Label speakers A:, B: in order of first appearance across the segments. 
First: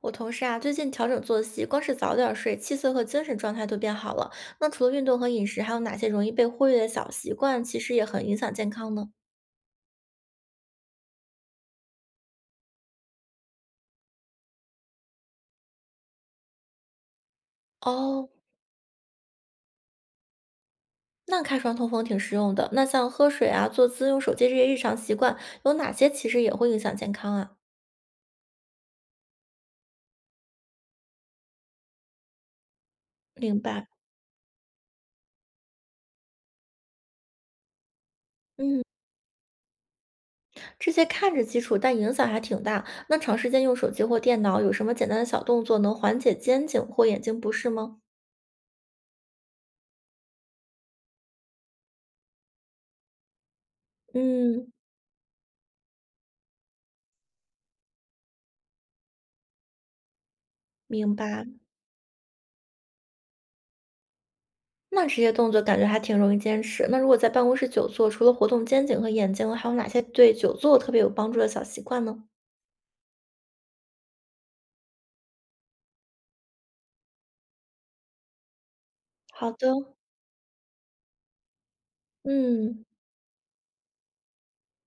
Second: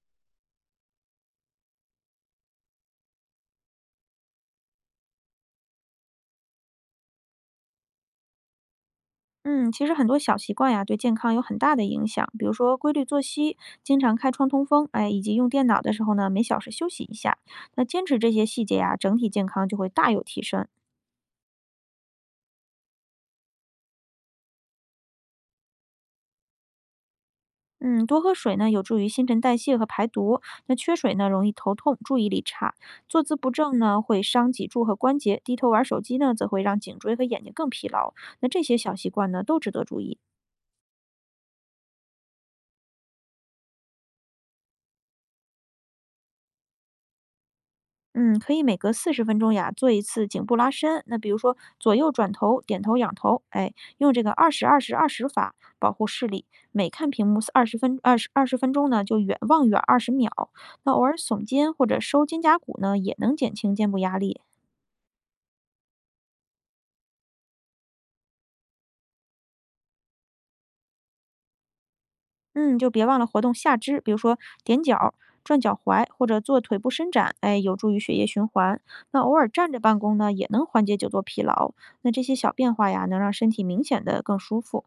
A: 我同事啊，最近调整作息，光是早点儿睡，气色和精神状态都变好了。那除了运动和饮食，还有哪些容易被忽略的小习惯，其实也很影响健康呢？
B: 嗯，其实很多小习惯呀，对健康有很大的影响。比如说规律作息，经常开窗通风，哎，以及用电脑的时候呢，每小时休息一下。那坚持
A: 哦，
B: 这些细节呀，整体健康就会大有提升。
A: 那开窗通风挺实用的。那像喝水啊、坐姿、用手机这些日常习惯，有哪些其实也会影响健康啊？
B: 嗯，多喝水呢，有助于新陈代谢和排毒。那缺水呢，容易头痛、注意力差。坐姿不
A: 明
B: 正
A: 白。
B: 呢，会伤脊柱和关节；低头玩手机呢，则会让颈椎和眼睛更疲劳。那这些
A: 嗯，
B: 小习惯呢，都值得注意。
A: 这些看着基础，但影响还挺大。那长时间用手机或电脑，有什么简单的小动作能缓解肩颈或眼睛不适吗？
B: 嗯，可以每隔40分钟呀做一次颈部拉伸。那比如说左右转头、点头、仰头，哎，用这个二十
A: 嗯，
B: 二十二十法保护视力。每看屏幕二十分钟呢，就远望远20秒。那偶尔
A: 明
B: 耸
A: 白。
B: 肩或者收肩胛骨呢，也能减轻肩部压力。
A: 那这些动作感觉还挺容易坚持。那如果在办公室久坐，除了活动肩颈和眼睛，还有哪些对久坐特别有帮助的小习惯呢？
B: 嗯，就别忘了活动下肢，比如说踮脚、转脚踝或者做腿部伸展，哎，有助于血液循环。那偶尔
A: 好
B: 站
A: 的，
B: 着办公呢，也能缓解久坐疲劳。那这些小变
A: 嗯，
B: 化呀，能让身体明显的更舒服。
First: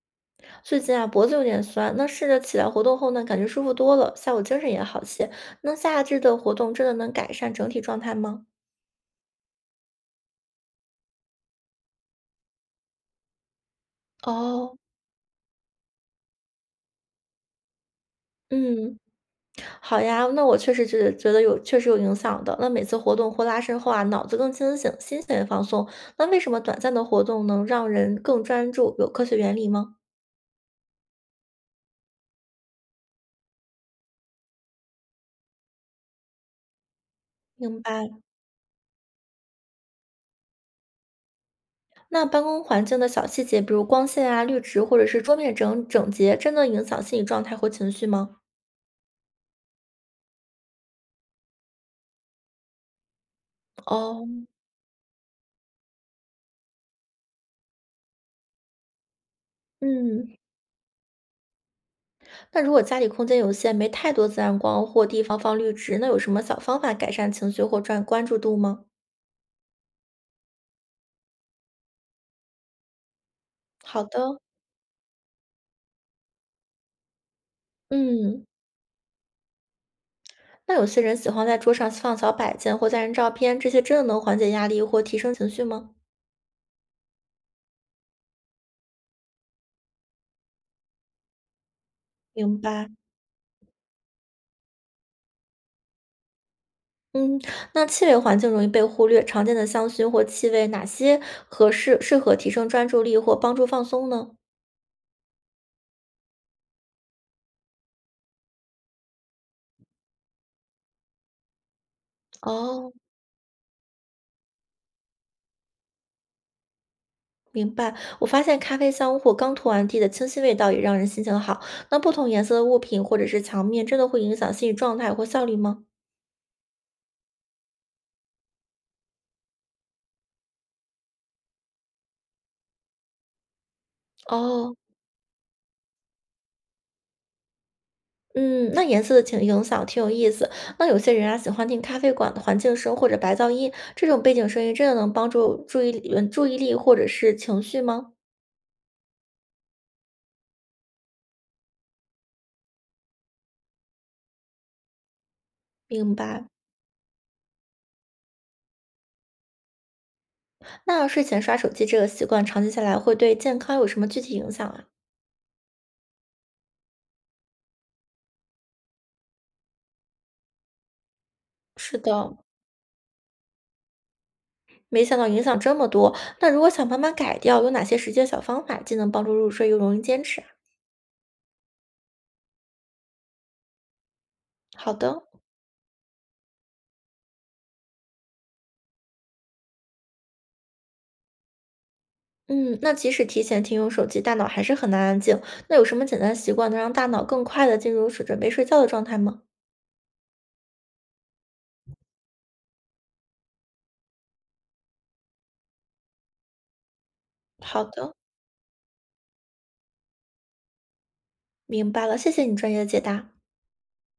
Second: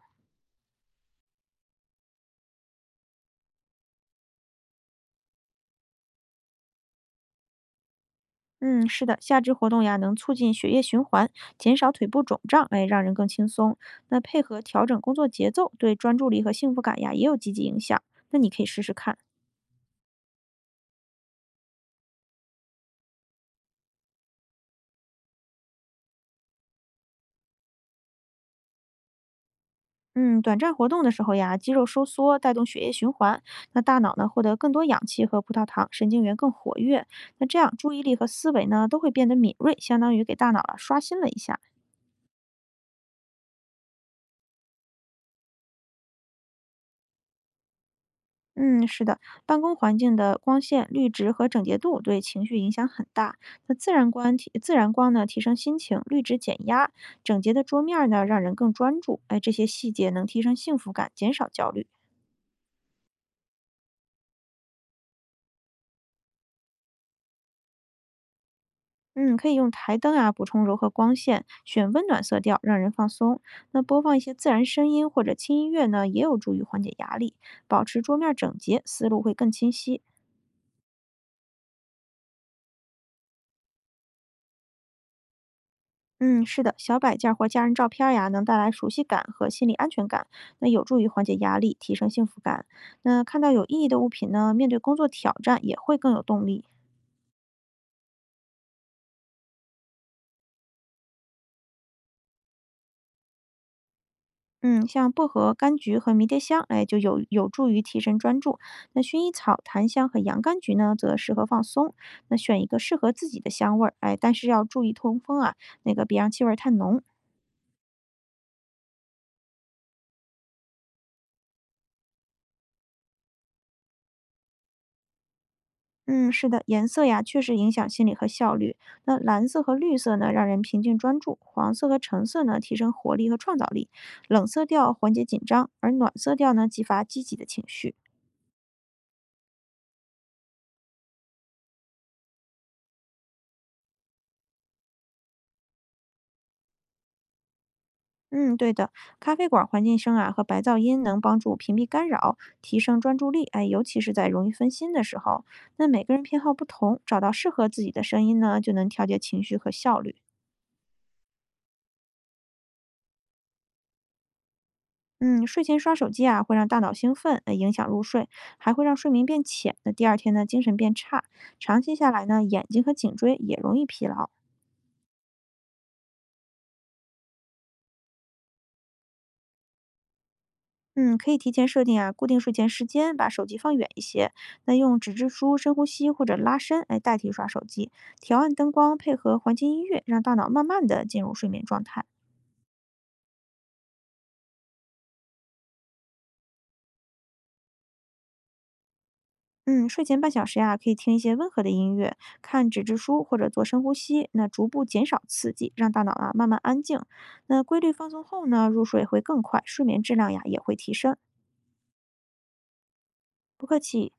A: 最近啊脖子有点酸，那试着起来活动后呢，感觉舒服多了，下午精神也好些。那下肢的活动真的能改善整体状态吗？
B: 嗯，是的，下肢活动呀，能促进血液循环，减少腿部肿胀，哎，让人更轻松。那配合
A: 哦，
B: 调整工作节奏，对专注力和幸福感呀也有积极影响。那你可以试试
A: 嗯，
B: 看。
A: 好呀，那我确实是觉得有，确实有影响的。那每次活动或拉伸后啊，脑子更清醒，心情也放松。那为什么短暂的活动能让人更专注？有科学原理吗？
B: 嗯，短暂活动的时候呀，肌肉收缩带动血液循环，那大脑呢获得更多氧气和葡萄糖，神经元更活跃。那这样
A: 明
B: 注意
A: 白。
B: 力和思维呢都会变得敏锐，相当于给大脑啊刷新了一下。
A: 那办公环境的小细节，比如光线啊、绿植或者是桌面整洁，真的影响心理状态和情绪吗？
B: 嗯，是的，办公环境的光线、绿植和整洁度对情绪影响很大。那
A: 哦，
B: 自然光呢，提升心情；绿植减压，整洁的桌面儿呢，让人更专注。哎，这些细节能
A: 嗯，
B: 提升幸福感，减少焦虑。
A: 那如果家里空间有限，没太多自然光或地方放绿植，那有什么小方法改善情绪或转关注度吗？
B: 嗯，可以用台灯啊，补充柔和光线，选温暖色调，让人放松。那播
A: 好
B: 放一些
A: 的，
B: 自然声音或者轻音乐呢，也有助于缓解压力，保持桌面儿
A: 嗯，
B: 整洁，思路会更清晰。
A: 那有些人喜欢在桌上放小摆件或家人照片，这些真的能缓解压力或提升情绪吗？
B: 嗯，是的，小摆件儿或家人照片儿呀，能带来熟悉感和心理安全感，那有助于缓解压力，提升幸福
A: 明
B: 感。
A: 白。
B: 那看到有意义的物品呢，面对工作挑战也会更有动力。
A: 嗯，那气味环境容易被忽略，常见的香薰或气味哪些适合提升专注力或帮助放松呢？
B: 嗯，像薄荷、柑橘和迷迭香，哎，就有助于提神专注。那薰衣草、檀香和洋甘菊呢，则适合放松。那选一个
A: 哦，
B: 适合自己的香味儿，哎，但是要注意通风啊，那个别让气味儿太浓。
A: 明白。我发现咖啡香或刚拖完地的清新味道也让人心情好。那不同颜色的物品或者是墙面，真的会影响心理状态或效率吗？
B: 嗯，是的，颜色呀，确实影响心理和效率。那蓝色和绿色呢，让人平静专注；黄色和橙色呢，提升活力和创造力；冷色
A: 哦，
B: 调缓解紧张，而暖色调呢，激发积极的情绪。
A: 嗯，那颜色的挺影响挺有意思。那有些人啊喜欢听咖啡馆的环境声或者白噪音，这种背景声音真的能帮助注意力或者是情绪吗？
B: 嗯，对的，咖啡馆环境声啊和白噪音能帮助屏蔽干扰，提升专注力。哎，尤其是在容易分心的时候，那每个
A: 明
B: 人偏
A: 白。
B: 好不同，找到适合自己的声音呢，就能调节情绪和效率。
A: 那睡前刷手机这个习惯，长期下来会对健康有什么具体影响啊？
B: 嗯，睡前刷手机啊，会让大脑兴奋，影响入睡，还会让睡眠变浅。那第二天呢，精神变差，长期
A: 是
B: 下来
A: 的，
B: 呢，眼睛和颈椎也容易疲劳。
A: 没想到影响这么多，那如果想慢慢改掉，有哪些实际的小方法既能帮助入睡又容易坚持啊？
B: 嗯，可以提前设定啊，固定睡前时间，把手机放远一些。那
A: 好
B: 用纸
A: 的，
B: 质书、深呼吸或者拉伸来代替刷手机，调暗灯光，配合环境音乐，让大脑慢慢的进入睡眠状态。
A: 嗯，那即使提前停用手机，大脑还是很难安静。那有什么简单的习惯能让大脑更快的进入准备睡觉的状态吗？
B: 嗯，睡前半小时呀，可以听一些温和的音乐，看纸质书或者做深呼吸，那逐步减少刺激，让大脑啊慢慢安静。那规
A: 好
B: 律放
A: 的，
B: 松后呢，入睡会更快，睡眠质量呀也会提升。
A: 明白了，谢谢你专业的解答。
B: 不客气。